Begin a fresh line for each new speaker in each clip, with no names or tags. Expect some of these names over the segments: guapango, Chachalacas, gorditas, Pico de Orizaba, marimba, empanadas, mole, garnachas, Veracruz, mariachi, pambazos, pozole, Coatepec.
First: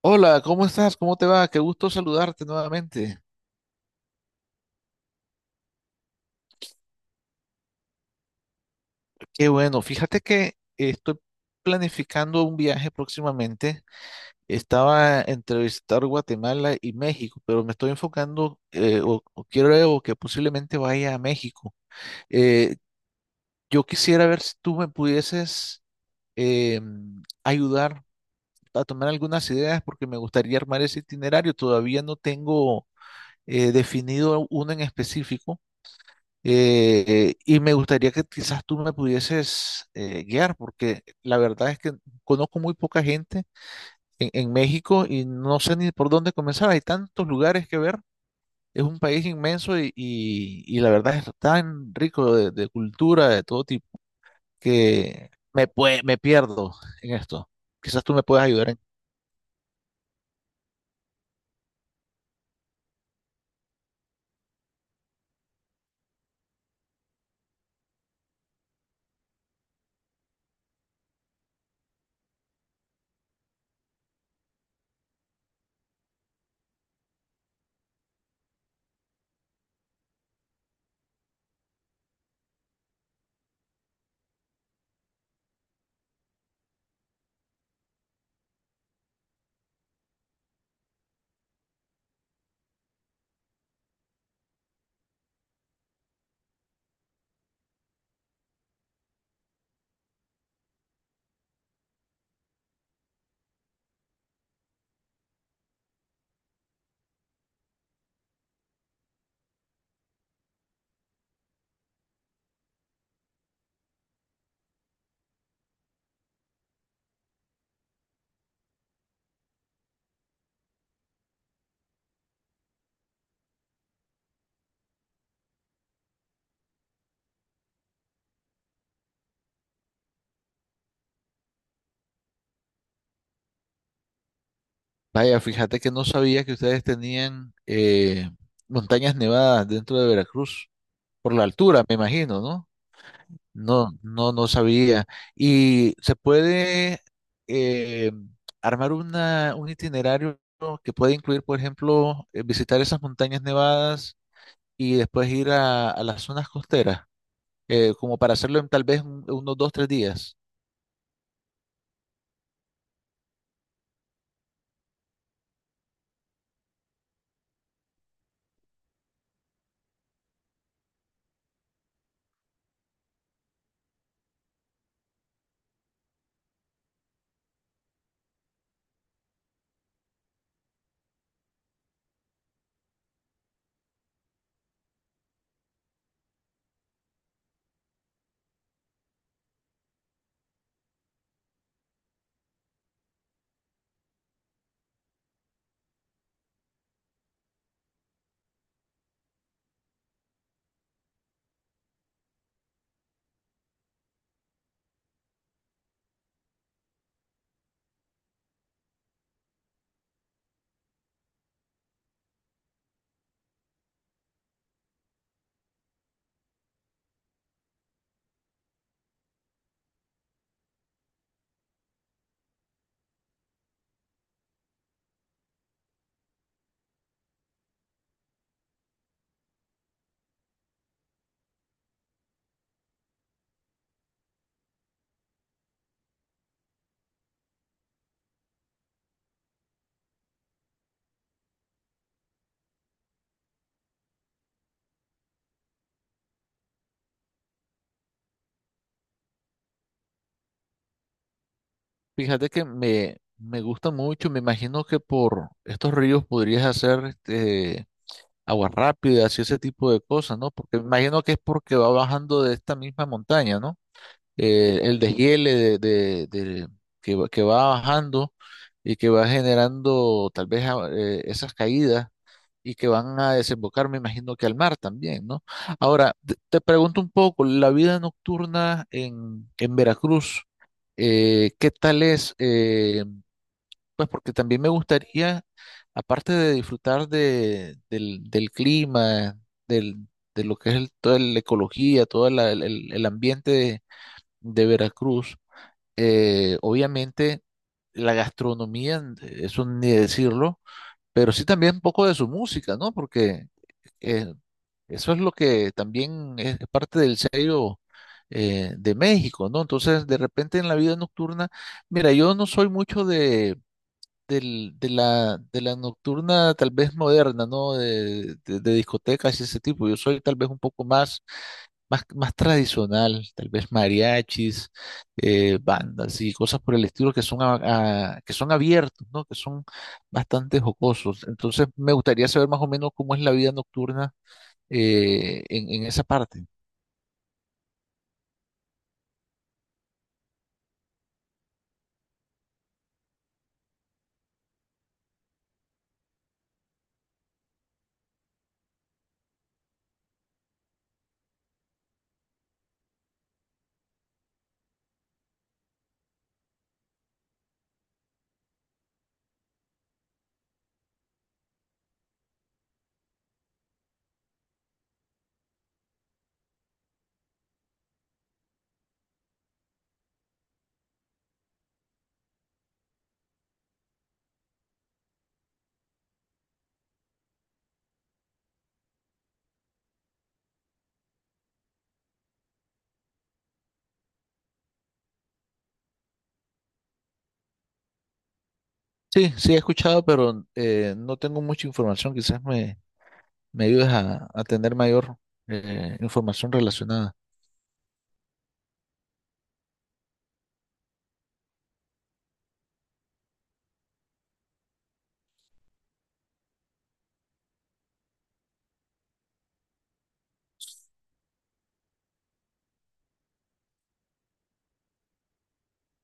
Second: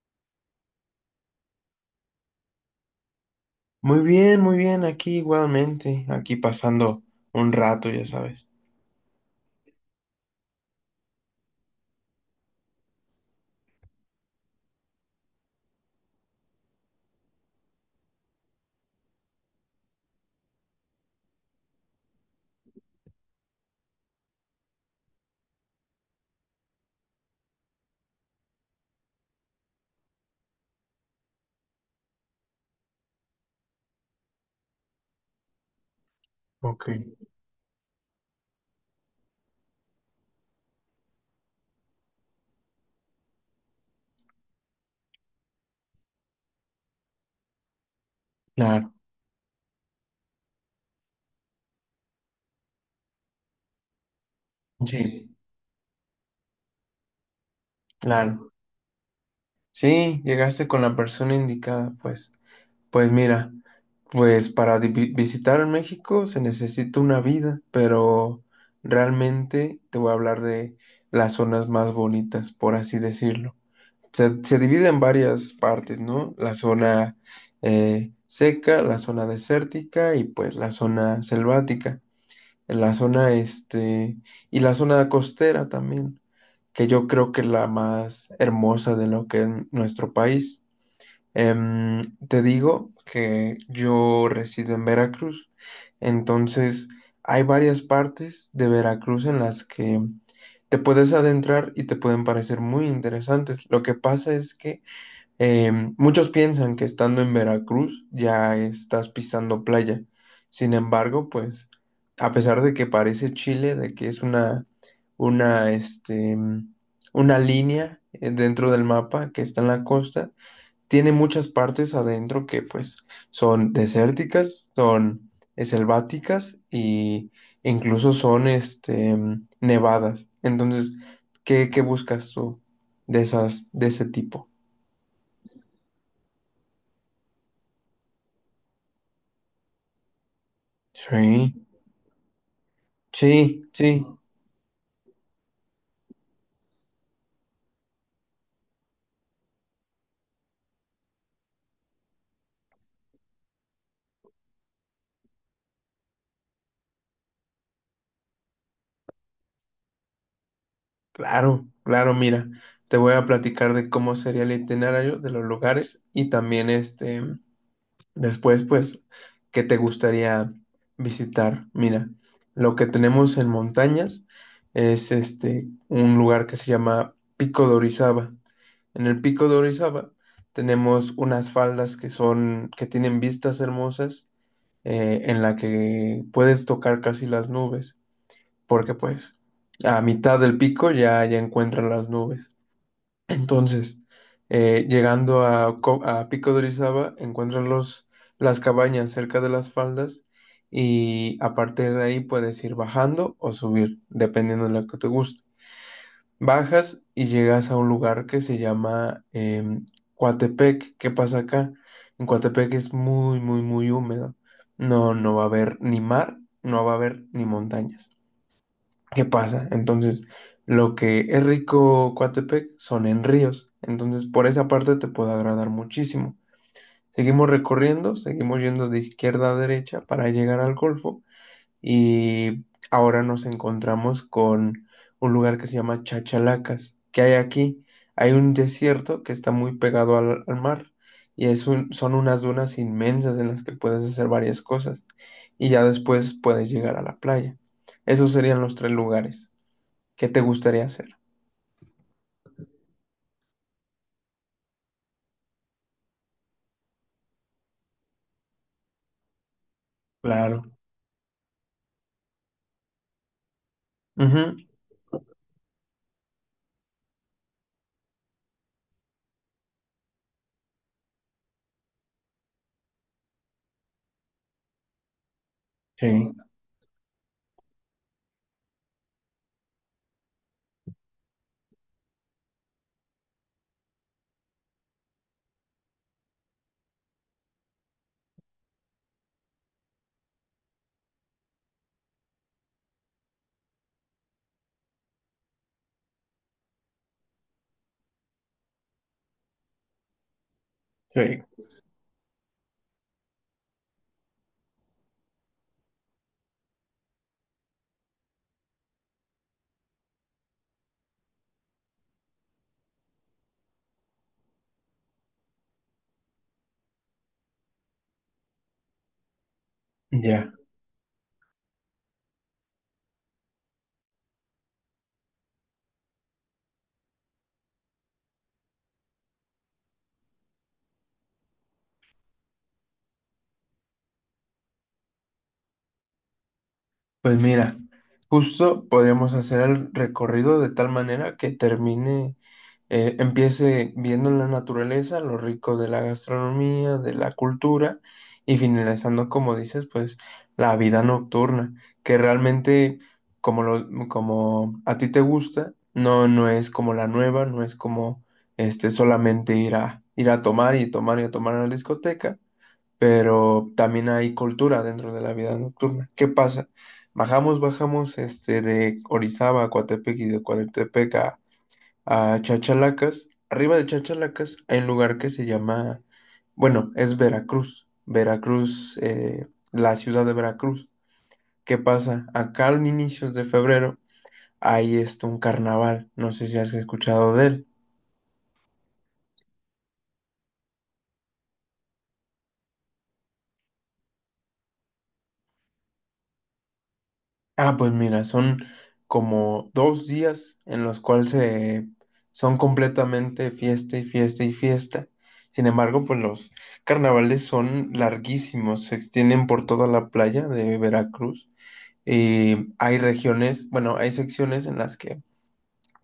Hola, ¿cómo estás? ¿Cómo te va? Qué gusto saludarte nuevamente.
Muy bien, aquí igualmente, aquí pasando un rato, ya sabes.
Qué bueno, fíjate que estoy planificando un viaje próximamente. Estaba entre visitar Guatemala y México, pero me estoy enfocando o, quiero que posiblemente vaya a México. Eh, yo quisiera ver si tú me pudieses eh, ayudar a tomar algunas ideas porque me gustaría armar ese itinerario. Todavía no tengo definido uno en específico.
Ok.
Y me gustaría que quizás tú me pudieses guiar, porque la verdad es que conozco muy poca gente en México y no sé ni por dónde comenzar. Hay tantos lugares que ver. Es
Claro,
un país inmenso y la verdad es tan rico de cultura de todo tipo que
sí,
me pierdo en esto. Quizás tú me puedas
claro.
ayudar en...
Sí, llegaste con la persona indicada, pues. Pues mira, pues para visitar México se necesita una vida, pero realmente te voy a hablar de las zonas más bonitas, por así decirlo. Se divide en varias partes, ¿no? La zona seca, la zona desértica y pues la zona selvática. En la zona este y la zona costera también, que yo creo que es la más hermosa de lo que es nuestro país. Em, te digo que yo resido en Veracruz, entonces hay varias partes de Veracruz en las que te puedes adentrar y te pueden parecer muy interesantes. Lo que pasa es que muchos piensan que estando en Veracruz ya estás pisando playa. Sin embargo, pues, a pesar de que parece Chile, de que es una, este, mm, una línea dentro del mapa que está en la costa, tiene muchas partes adentro que pues son desérticas, son selváticas e incluso son nevadas. Entonces, ¿qué buscas tú de esas, de ese tipo?
Vaya, fíjate que no sabía que ustedes tenían montañas nevadas dentro de Veracruz, por la
Sí.
altura, me imagino, ¿no?
Sí,
No,
sí,
no, no sabía. ¿Y se puede eh, armar una, un itinerario que puede incluir, por ejemplo, visitar esas montañas nevadas y después ir a las zonas costeras, como para hacerlo en tal vez unos dos, tres días?
claro, claro, mira, te voy a platicar de cómo sería el itinerario de los lugares y también después, pues, qué te gustaría visitar. Mira, lo que tenemos en montañas es un lugar que se llama Pico de Orizaba. En el Pico de Orizaba tenemos unas faldas que son, que tienen vistas hermosas, en la que puedes tocar casi las nubes. Porque pues a mitad del pico ya encuentran las nubes. Entonces, llegando a, a Pico de Orizaba, encuentran las cabañas cerca de las faldas y a partir de ahí puedes ir bajando o subir, dependiendo de lo que te guste. Bajas y llegas a un lugar que se llama Coatepec. ¿Qué pasa acá? En Coatepec es muy, muy, muy húmedo. No, no va a haber ni mar, no va a haber ni montañas. ¿Qué pasa? Entonces, lo que es rico Coatepec son en ríos. Entonces, por esa parte te puede agradar muchísimo. Seguimos recorriendo, seguimos yendo de izquierda a derecha para llegar al Golfo. Y ahora nos encontramos con un lugar que se llama Chachalacas. ¿Qué hay aquí? Hay un desierto que está muy pegado al mar. Y son unas dunas inmensas en las que puedes hacer varias cosas. Y ya después puedes llegar a la playa. Esos serían los tres lugares. ¿Qué te gustaría hacer?
Fíjate que me gusta mucho, me imagino que por estos ríos podrías hacer este, aguas rápidas y ese tipo de cosas, ¿no?
Claro.
Porque me imagino que es porque va bajando de esta misma montaña, ¿no?
Ujú.
El deshiele que, que va bajando y que va generando tal vez esas caídas y que van a desembocar, me imagino que al mar también, ¿no? Ahora,
Sí,
te pregunto un poco, la vida nocturna en Veracruz, ¿qué tal es? Pues porque también me gustaría, aparte de disfrutar de, del, del clima, del, de lo que es toda la ecología, todo el ambiente de Veracruz, obviamente la gastronomía, eso ni decirlo, pero
sí.
sí también un poco de su música, ¿no? Porque eh, eso es lo que también es parte del sello de México, ¿no? Entonces, de repente en la vida nocturna, mira, yo no soy mucho de, de la nocturna tal vez moderna, ¿no? De discotecas y ese tipo, yo soy tal vez
Ya.
un poco más, más tradicional, tal vez mariachis, bandas y cosas por el estilo que son, que son abiertos, ¿no? Que son bastante jocosos. Entonces, me gustaría saber más o menos cómo es la vida nocturna en esa parte.
Pues mira, justo podríamos hacer el recorrido de tal manera que termine, empiece viendo la naturaleza, lo rico de la gastronomía, de la cultura y finalizando, como dices, pues la vida nocturna, que realmente como a ti te gusta, no, no es como la nueva, no es como solamente ir a tomar y tomar y a tomar a la discoteca, pero también hay cultura dentro de la vida nocturna. ¿Qué pasa? Bajamos de Orizaba a Coatepec y de Coatepec a Chachalacas. Arriba de Chachalacas hay un lugar que se llama, bueno, es Veracruz, Veracruz, la ciudad de Veracruz. ¿Qué pasa? Acá en inicios de febrero hay un carnaval, no sé si has escuchado de él.
Sí, sí he escuchado, pero no tengo mucha información. Quizás me ayudes a tener mayor información relacionada.
Ah, pues mira, son como 2 días en los cuales son completamente fiesta y fiesta y fiesta. Sin embargo, pues los carnavales son larguísimos, se extienden por toda la playa de Veracruz. Y hay regiones, bueno, hay secciones en las que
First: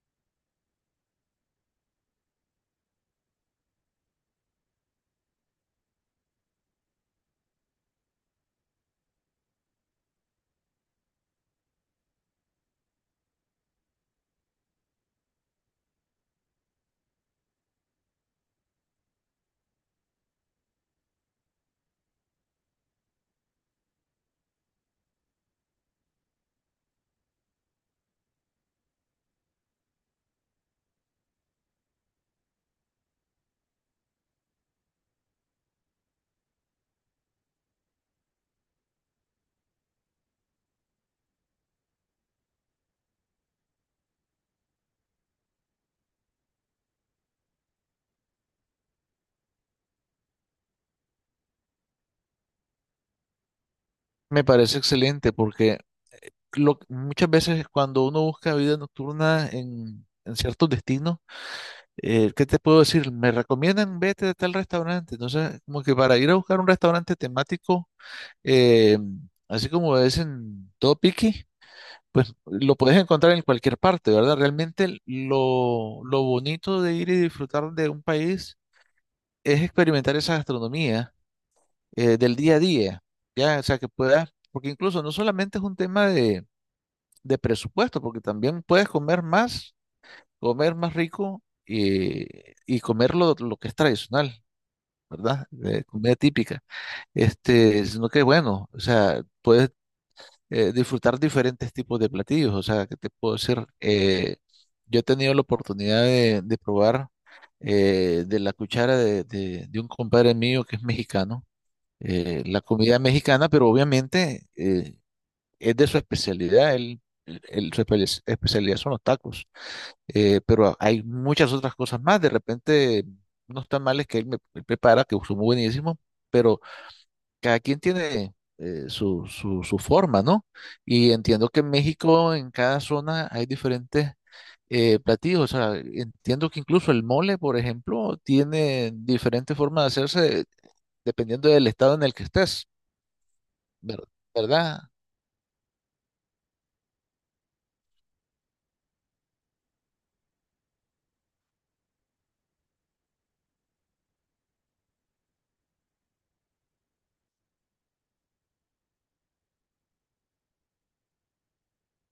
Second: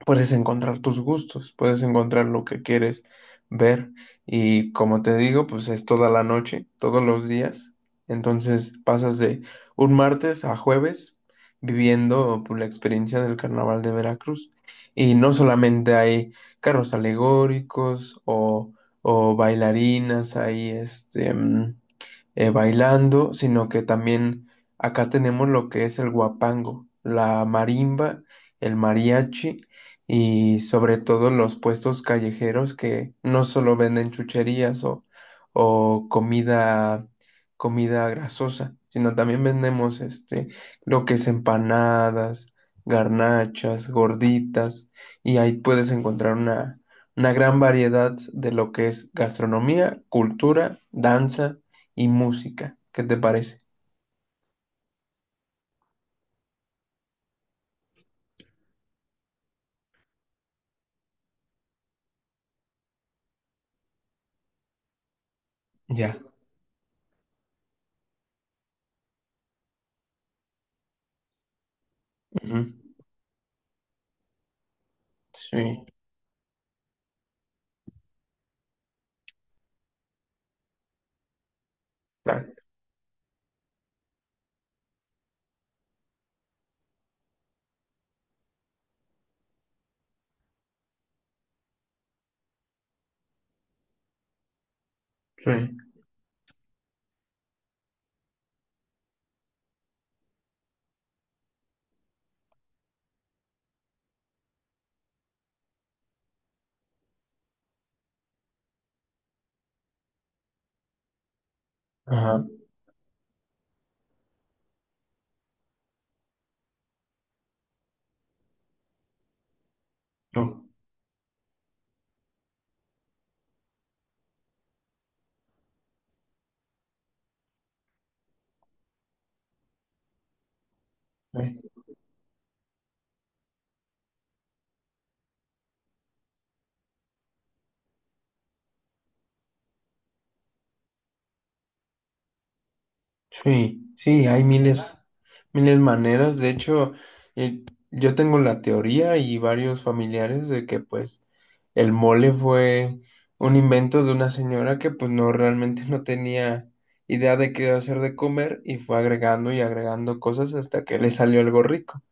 puedes encontrar tus gustos, puedes encontrar lo que quieres ver y como te digo, pues es toda la noche, todos los días. Entonces pasas de un martes a jueves viviendo pues, la experiencia del carnaval de Veracruz. Y no solamente hay carros alegóricos o bailarinas, hay bailando, sino que también acá tenemos lo que es el guapango, la marimba, el mariachi y sobre todo los puestos callejeros que no solo venden chucherías o comida, comida grasosa, sino también vendemos lo que es empanadas, garnachas, gorditas y ahí puedes encontrar una gran variedad de lo que es gastronomía, cultura, danza y música. ¿Qué te parece?
Me parece excelente porque muchas veces cuando uno busca vida nocturna en ciertos destinos, ¿qué te puedo decir? Me recomiendan vete a tal restaurante. Entonces, como que
Ya.
para ir a buscar un restaurante temático, eh, así como es en todo piqui, pues
Ujú.
lo puedes encontrar en cualquier parte, ¿verdad? Realmente
Sí.
lo bonito de ir y disfrutar de un país es experimentar esa gastronomía del día a
Claro.
día, ¿ya? O sea, que puedas, porque incluso no solamente es un tema de presupuesto, porque también puedes comer más rico. Y comer lo que es tradicional. ¿Verdad?
Sí.
De comida típica. Este, sino que bueno, o sea, puedes disfrutar diferentes tipos de platillos. ¿O sea, que te puedo decir? Yo he tenido la oportunidad de probar de la cuchara de, de un compadre mío que es mexicano,
Ajá.
la comida mexicana, pero obviamente es de su especialidad. Él, especialidad son los tacos.
No.
Pero hay muchas otras cosas más. De repente, unos tamales que él me prepara, que son muy buenísimos, pero cada quien tiene su, su, su forma, ¿no? Y entiendo que en
eh,
México, en cada zona, hay diferentes platillos. O sea, entiendo que incluso el mole, por ejemplo, tiene diferentes formas de hacerse dependiendo del estado en el que estés,
Sí,
ver-
sí, hay
¿verdad?
miles, miles maneras. De hecho, eh, yo tengo la teoría y varios familiares de que pues el mole fue un invento de una señora que pues no realmente no tenía idea de qué hacer de comer y fue agregando y agregando cosas hasta que le salió algo rico.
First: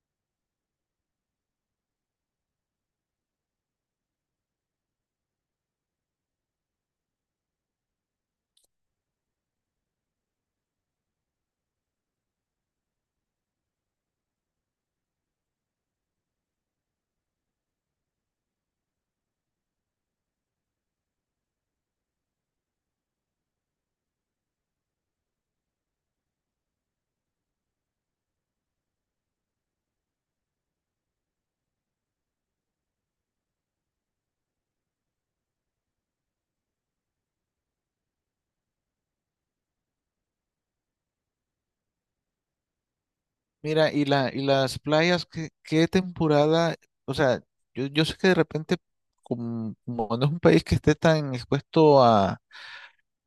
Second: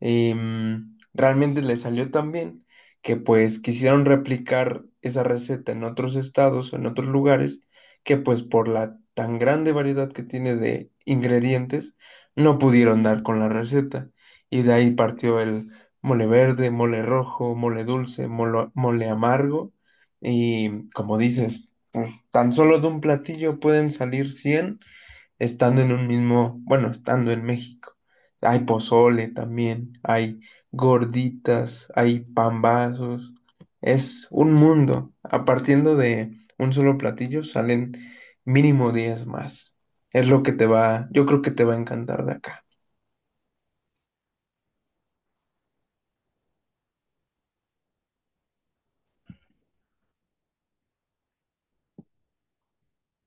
Realmente le salió tan bien que pues quisieron replicar esa receta en otros estados o en otros lugares que pues por la tan grande variedad que tiene de ingredientes no pudieron dar con la receta y de ahí partió el mole verde, mole rojo, mole dulce, mole amargo y como dices, pues, tan solo de un platillo pueden salir 100 estando en un mismo, bueno, estando en México. Hay pozole también, hay gorditas, hay pambazos. Es un mundo. A partiendo de un solo platillo salen mínimo 10 más. Es lo que te va, yo creo que te va a encantar de acá.
Mira, y la, y las playas, ¿qué, qué temporada? O sea, yo sé que de repente, como, como no es un país que esté tan expuesto a,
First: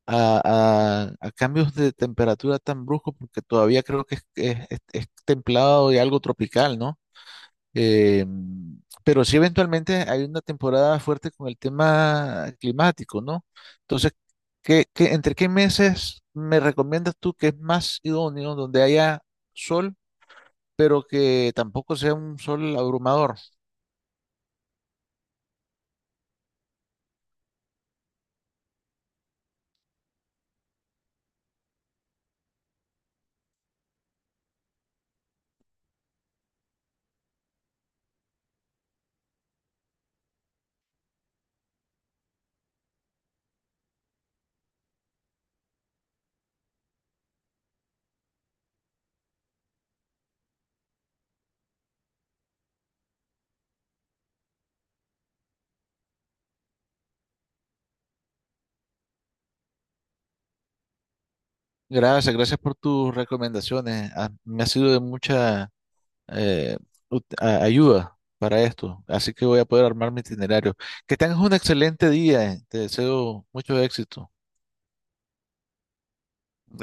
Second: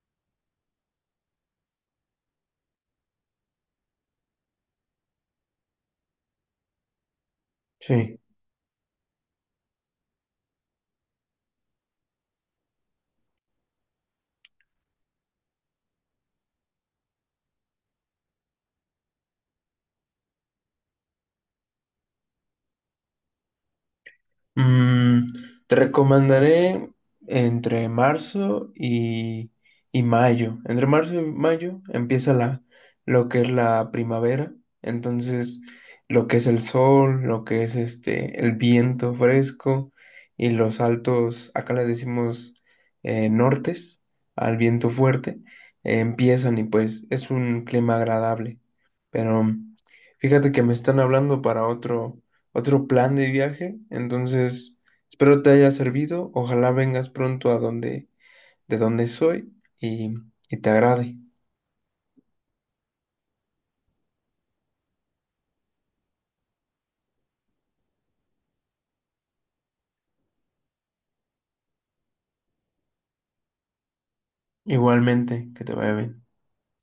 a cambios de temperatura tan bruscos, porque todavía creo que es, es templado y algo tropical, ¿no?
Sí.
Eh, pero sí eventualmente hay una temporada fuerte con el tema climático, ¿no? Entonces, ¿qué, entre qué meses me recomiendas tú que es más idóneo donde haya sol? Pero que tampoco sea un sol abrumador.
Mm, te recomendaré entre marzo y mayo. Entre marzo y mayo empieza lo que es la primavera. Entonces, lo que es el sol, lo que es el viento fresco y los altos, acá le decimos nortes, al viento fuerte, empiezan y pues es un clima agradable. Pero fíjate que me están hablando para otro plan de viaje. Entonces, espero te haya servido. Ojalá vengas pronto a donde, de donde soy y, y te agrade.
Gracias, gracias por tus recomendaciones. Ah, me ha sido de mucha eh, ayuda para esto, así que voy a poder armar mi itinerario. Que tengas un excelente día. Te deseo mucho éxito.
Igualmente, que te vaya bien.
Gracias.